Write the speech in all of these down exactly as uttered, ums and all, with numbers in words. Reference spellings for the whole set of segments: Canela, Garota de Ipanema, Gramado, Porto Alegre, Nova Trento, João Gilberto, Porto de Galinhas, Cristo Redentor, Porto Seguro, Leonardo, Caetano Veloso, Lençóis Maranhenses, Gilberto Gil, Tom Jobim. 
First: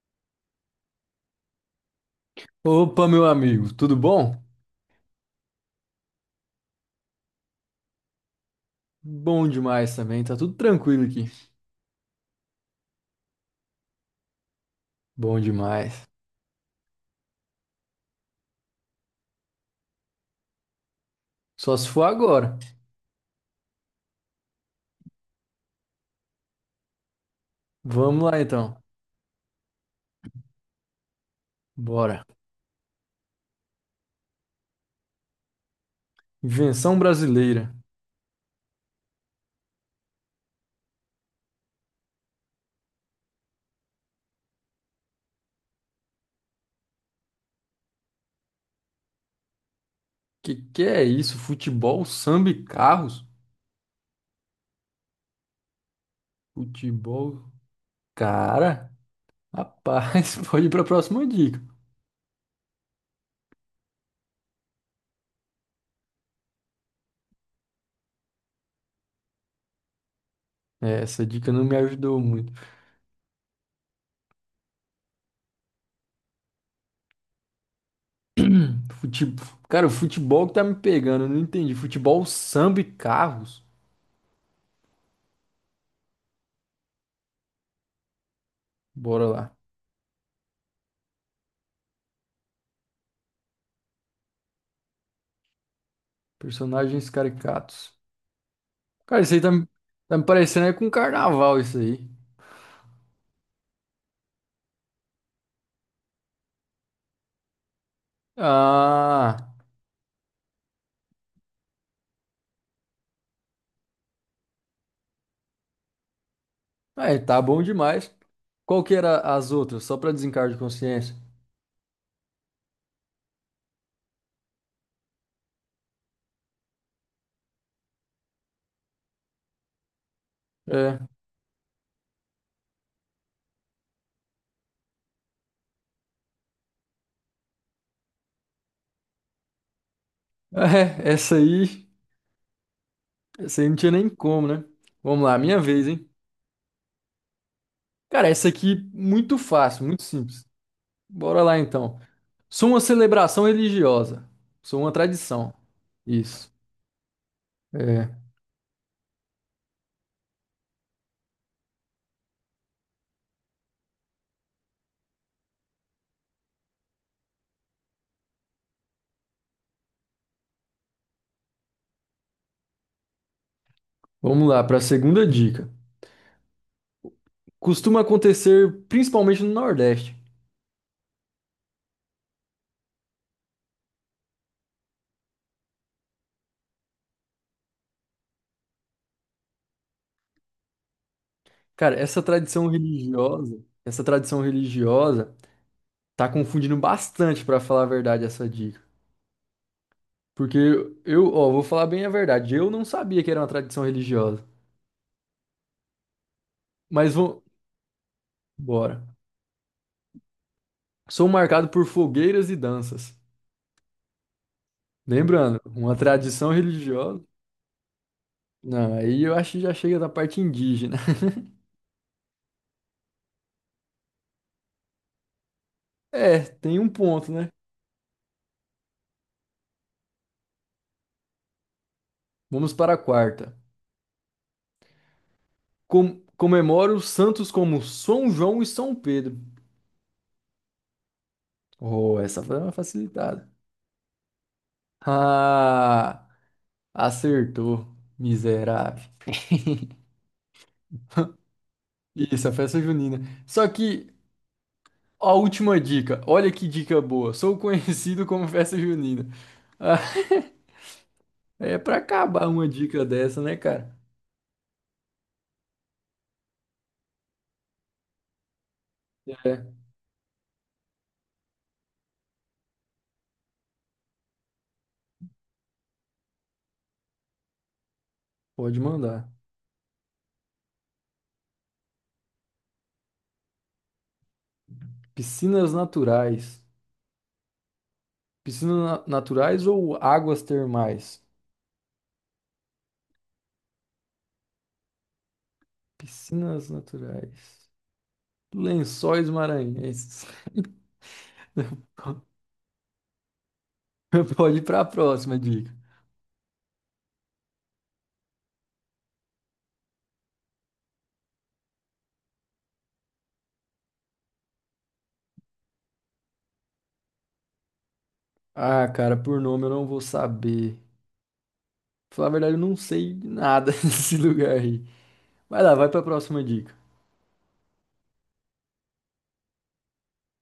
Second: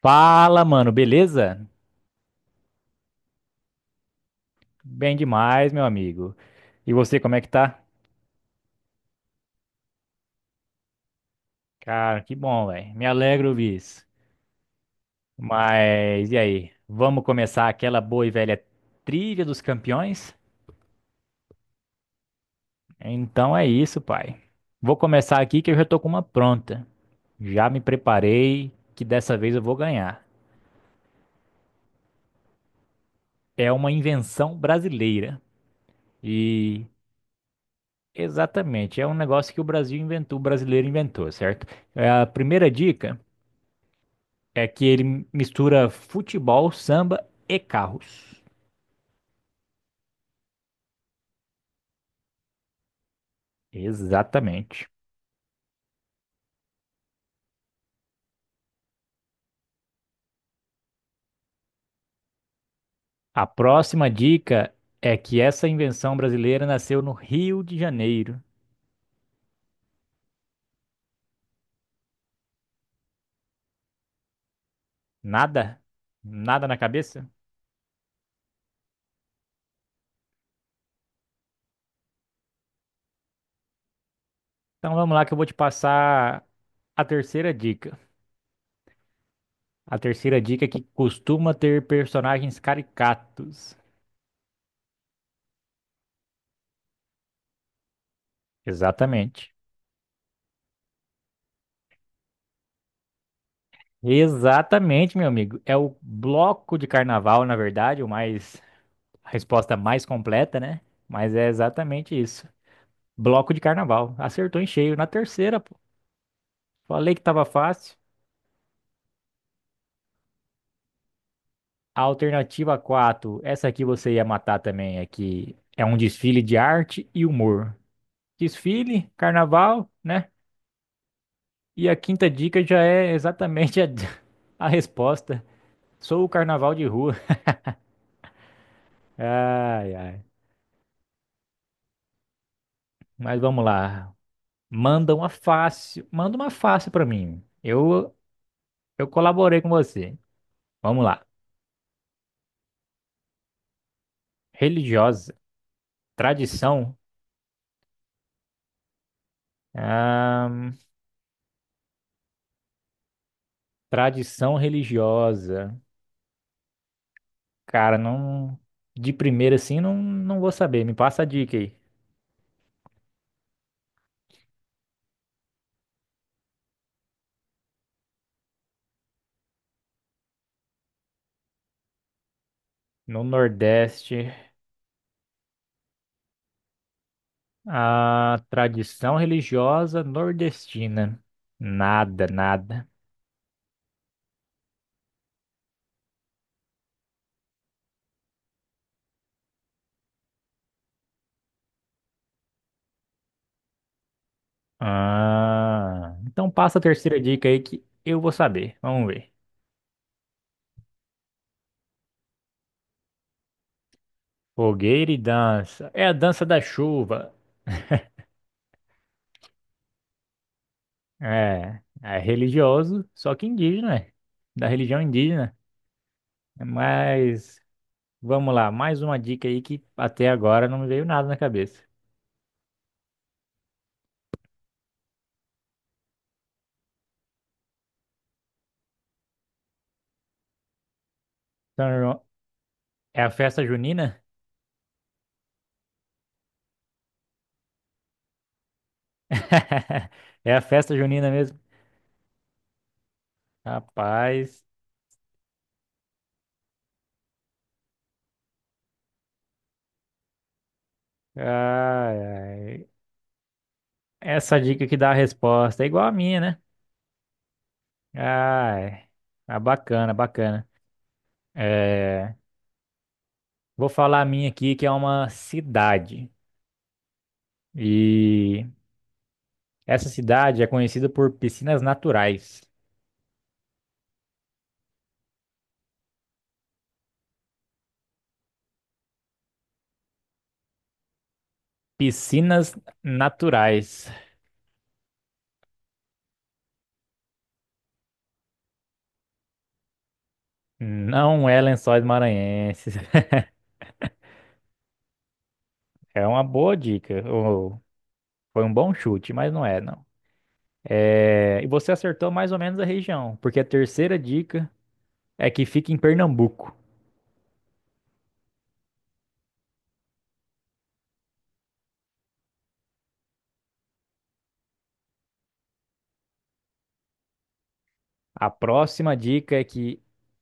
Fala, mano, beleza? Opa, meu amigo, tudo bom? Bem demais, meu amigo. E você, como é que tá? Bom demais também, tá tudo tranquilo aqui. Cara, que bom, velho. Me alegro ouvir isso. Bom demais. Mas e aí? Vamos começar aquela boa e velha trilha dos campeões? Só se for agora. Então é isso, pai. Vou começar aqui que eu já tô com uma pronta. Já me Vamos lá preparei então. que dessa vez eu vou ganhar. Bora. É uma invenção brasileira. E Invenção brasileira. Exatamente, é um negócio que o Brasil inventou, o brasileiro inventou, certo? É a primeira dica. É que ele mistura futebol, samba e carros. Que que é isso? Futebol, samba e carros? Exatamente. Futebol. Cara, rapaz, pode ir pra próxima dica. A próxima dica é que essa invenção brasileira nasceu no Rio de Janeiro. É, essa dica não me ajudou muito. Nada? Nada na cabeça? Fute... Cara, o futebol que tá me pegando, eu não entendi. Futebol, samba e carros? Então vamos lá que eu vou te passar a terceira dica. Bora lá. A terceira dica é que costuma ter personagens caricatos. Personagens caricatos. Cara, isso aí tá, Exatamente. me- tá me parecendo é com carnaval, isso aí. Exatamente, meu amigo. É o bloco de carnaval, na verdade, o mais a Ah, resposta mais completa, né? Mas é exatamente isso. Bloco de carnaval. Acertou em cheio. Na terceira, pô. Falei é, que tá tava bom fácil. demais. Qual que era as outras? Só pra desencargo de consciência. A alternativa quatro. Essa aqui você ia matar também, é que é um desfile de arte e humor. Desfile, carnaval, né? É. E a quinta dica já é exatamente a, a resposta. Sou o carnaval de rua. Ai, ai. É, essa aí, Mas essa vamos aí não tinha nem lá. como, né? Manda Vamos uma lá, minha vez, fácil. hein? Manda uma fácil pra mim. Eu, Cara, essa aqui eu muito colaborei com fácil, muito você. simples. Vamos lá. Bora lá então. Sou uma celebração religiosa. Sou uma Religiosa. tradição. Isso. Tradição. É. Ahn, Tradição religiosa. Cara, não. De primeira assim, não, não vou saber. Me passa a dica aí. Vamos lá para a segunda dica. Costuma acontecer principalmente no Nordeste. No Nordeste. A tradição religiosa nordestina. Cara, essa Nada, tradição nada. religiosa, essa tradição religiosa tá confundindo bastante, pra falar a verdade, essa dica. Porque eu, ó, vou falar bem a verdade, eu não sabia que era uma tradição religiosa. Ah, então passa a Mas terceira vou, dica aí que eu vou saber. Vamos bora. ver. Sou marcado por fogueiras e danças. Fogueira e Lembrando, dança. uma É a dança tradição da religiosa. chuva. Não, aí eu acho que já chega da parte indígena. É, é religioso, só que indígena, é. Da religião indígena. É, tem um ponto, né? Mas vamos lá, mais uma dica aí que até agora não me veio nada na cabeça. Vamos para a quarta. Com, comemoro os santos como São João e São Pedro. São Oh, João- essa foi uma É a facilitada. festa junina? Ah, acertou, miserável. É a festa junina mesmo? Isso, a festa junina. Só que Rapaz, a última dica, olha que dica boa. Sou conhecido como festa junina. Ah, é pra ai, acabar uma ai. dica dessa, né, cara? Essa dica que dá a resposta é igual a minha, né? Ai, ah, É, bacana, bacana. É, vou falar a minha aqui, que é uma cidade. E pode mandar. essa cidade é conhecida por piscinas naturais. Piscinas naturais. Piscinas na- naturais ou águas termais? Piscinas naturais. Piscinas naturais. Lençóis maranhenses. Não é Lençóis Maranhenses. Pode ir pra próxima dica. É uma boa dica. Ou Foi um bom chute, mas não é, não. É, E você acertou mais ou menos a região, porque a terceira dica é que fica em Pernambuco. Ah, cara, por nome eu não vou saber. Falar a verdade, eu não sei de nada desse lugar aí. Vai lá, vai pra próxima dica. A próxima dica é que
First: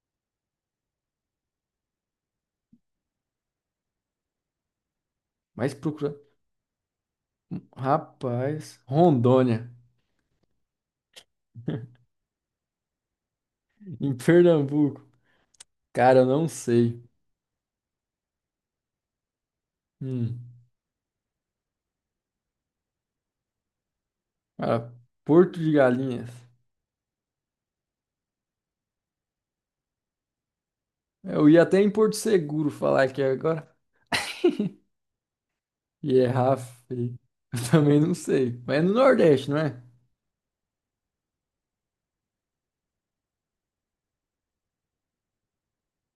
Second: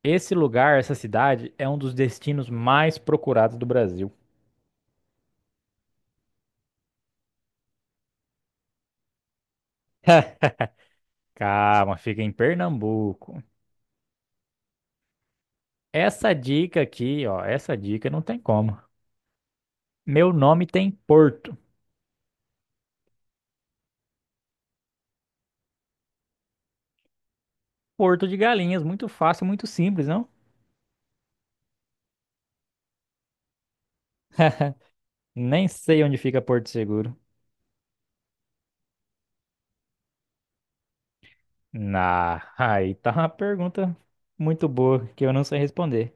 esse lugar, essa cidade, é um dos destinos mais procurados do Brasil. Mas procura. Rapaz, Rondônia, Calma, fica em Pernambuco. em Pernambuco. Cara, eu Essa não dica sei. aqui, ó, essa dica não tem como. Meu Hum. nome tem Porto. Ah, Porto de Galinhas. Porto de Galinhas, muito fácil, muito simples, não? Eu ia até em Porto Seguro falar aqui agora. Nem sei onde E fica errar Porto Seguro. feio. Eu também não sei. Mas é no Nordeste, não é? Na, aí tá uma pergunta muito boa que eu não sei responder.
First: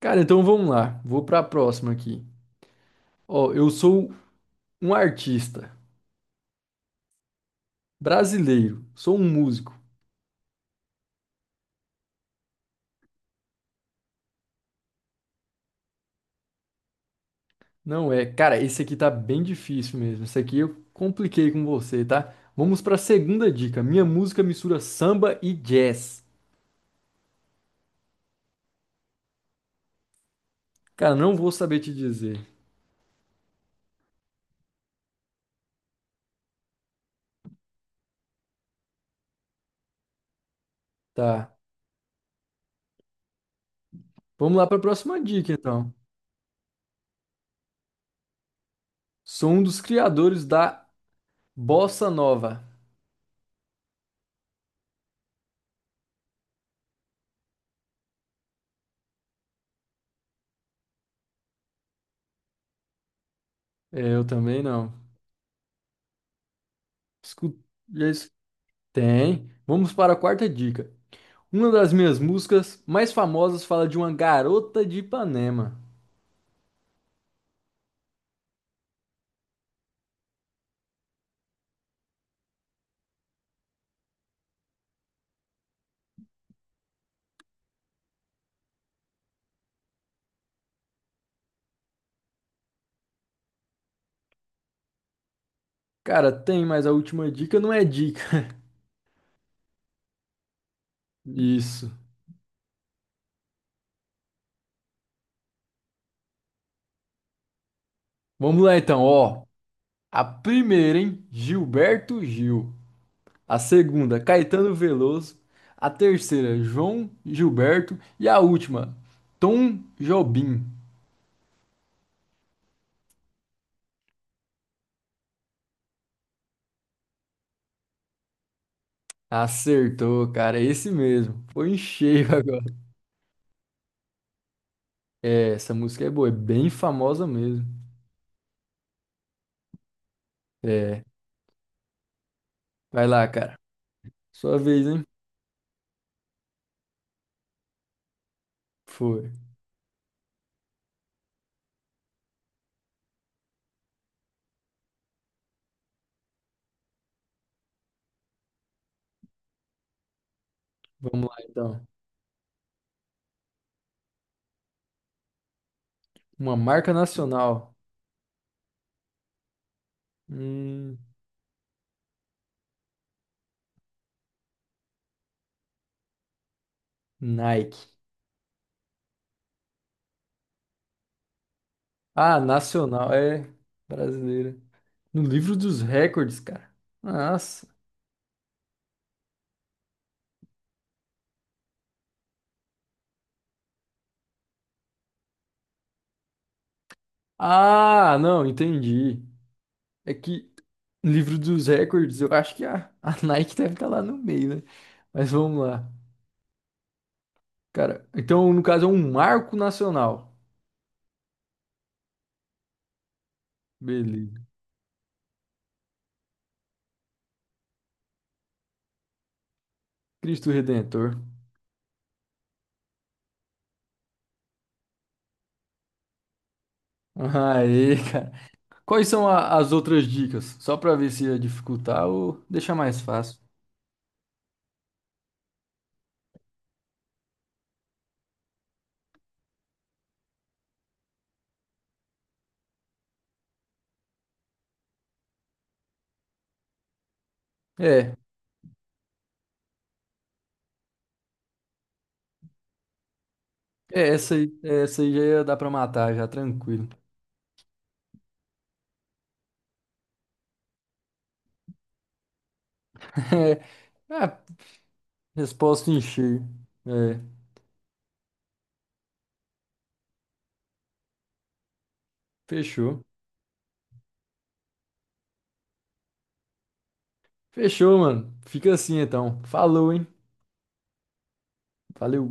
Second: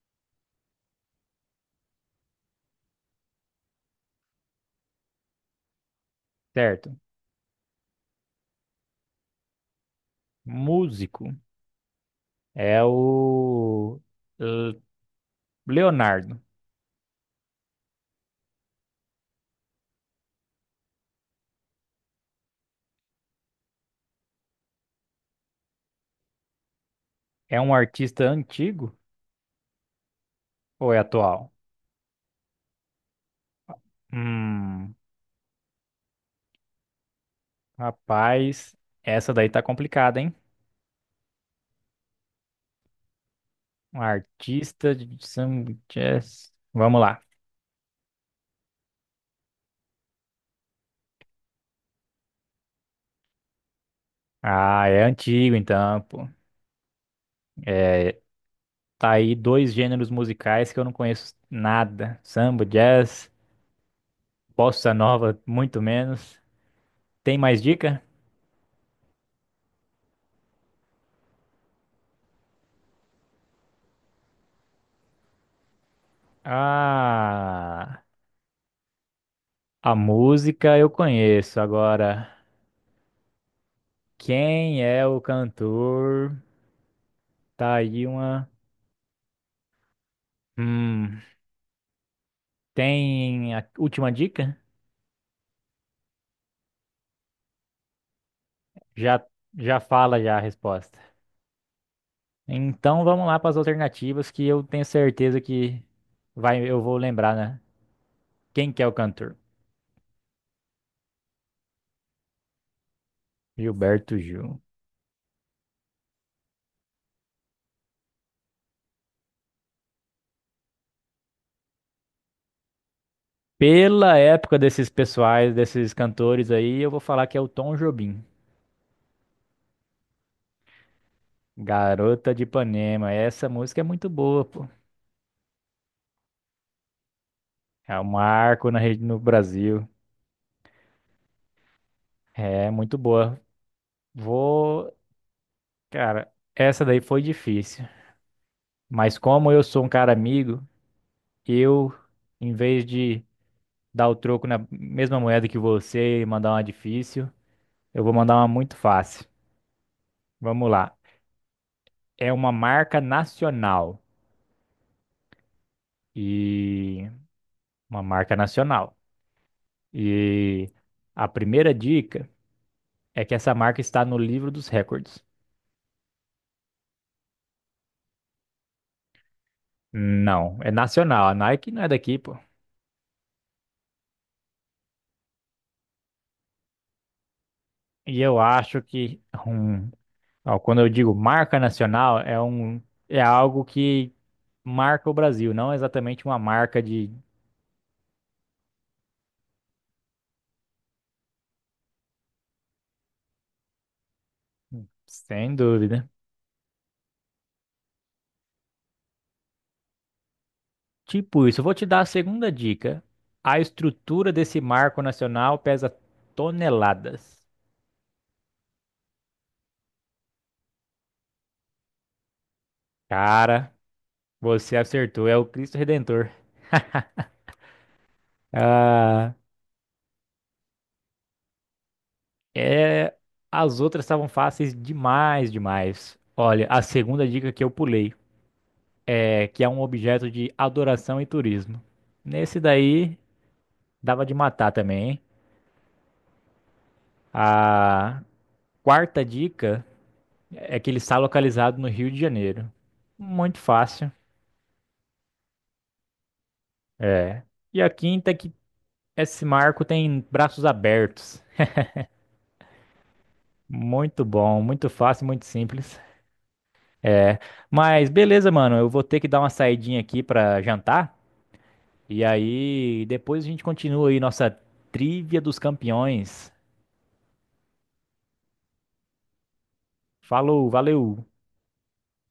Cara, então vamos lá. Vou pra próxima aqui. Ó, eu sou um artista Certo. brasileiro. Sou um músico. Músico é o L- Leonardo. Não é, cara, esse aqui tá bem difícil mesmo. Esse aqui eu compliquei com você, tá? Vamos pra segunda dica. Minha música mistura samba e jazz. É um artista antigo ou é Cara, não atual? vou saber te dizer, Hum, Rapaz, essa daí tá complicada, hein? tá? Um Vamos lá pra artista próxima de dica, São então. Jazz. Vamos lá. Sou um dos criadores da bossa nova. Ah, é antigo então, pô. É, tá aí dois gêneros musicais que eu não conheço nada. Samba, jazz. É, eu também Bossa não. nova, muito menos. Tem Escu- mais dica? já es- Tem. Vamos para a quarta dica. Uma das minhas músicas mais famosas fala de uma garota de Ipanema. Ah, a música eu conheço. Agora, quem é o cantor? Tá aí uma. Hum, Tem a última dica? Cara, tem, mas a última dica não é dica. Já, já fala já a resposta. Isso. Então vamos lá para as alternativas que eu tenho certeza que vai, eu vou lembrar, né? Vamos Quem lá que é o então, cantor? ó. A primeira, hein? Gilberto Gil. A Gilberto segunda, Gil. Caetano Veloso. A terceira, João Gilberto. E a última, Tom Jobim. Pela época desses pessoais, desses cantores aí, eu vou falar que é o Tom Jobim. Acertou, cara, é esse mesmo. Foi em Garota cheio de agora. Ipanema. Essa música é muito boa, pô. É, essa música é boa, é bem famosa mesmo. É um marco na rede no Brasil. É, É muito vai lá, boa. cara. Sua vez, Vou, hein? cara, essa daí foi difícil. Mas Foi. como eu sou um cara amigo, eu, em vez de dar o troco na mesma moeda que você e mandar uma difícil, eu vou mandar uma muito fácil. Vamos lá. Vamos lá então. É uma marca nacional Uma marca e nacional. uma marca nacional. E Hum, a primeira dica é que essa marca está no livro dos recordes. Nike. Não, é nacional. A Nike não é daqui, pô. Ah, nacional, é brasileira. No livro dos recordes, cara. Nossa. E eu acho que um, ó, quando eu digo marca nacional, é um é algo que marca o Brasil, não exatamente uma marca de, Ah, não, entendi. É que no livro dos recordes, eu acho que a, a Nike deve estar lá no meio, né? Mas sem vamos lá. dúvida. Cara, então no caso é um marco nacional. Tipo isso, eu vou te dar a segunda dica. A estrutura Beleza. desse marco nacional pesa toneladas. Cristo Redentor. Cara, você acertou, é o Cristo Redentor. Aê, cara. Quais são Ah, a- as outras dicas? Só pra ver se ia dificultar ou deixar mais é, fácil. as outras estavam fáceis demais, demais. Olha, a segunda dica que eu pulei. É, que é um objeto de adoração e turismo. Nesse daí, dava de matar também, hein? É, A quarta dica é que ele está localizado no Rio de Janeiro. Muito é fácil. essa aí, essa aí já ia dar pra matar, já tranquilo. É. E a quinta é que esse marco tem braços abertos. É, Muito ah, bom, muito fácil, muito resposta simples. encher. É, É. Mas beleza, mano, eu vou ter que dar uma saidinha aqui pra jantar. E fechou. aí, depois a gente continua aí nossa trivia dos campeões. Fechou, mano. Fica assim então. Falou, hein? Falou, valeu! Valeu.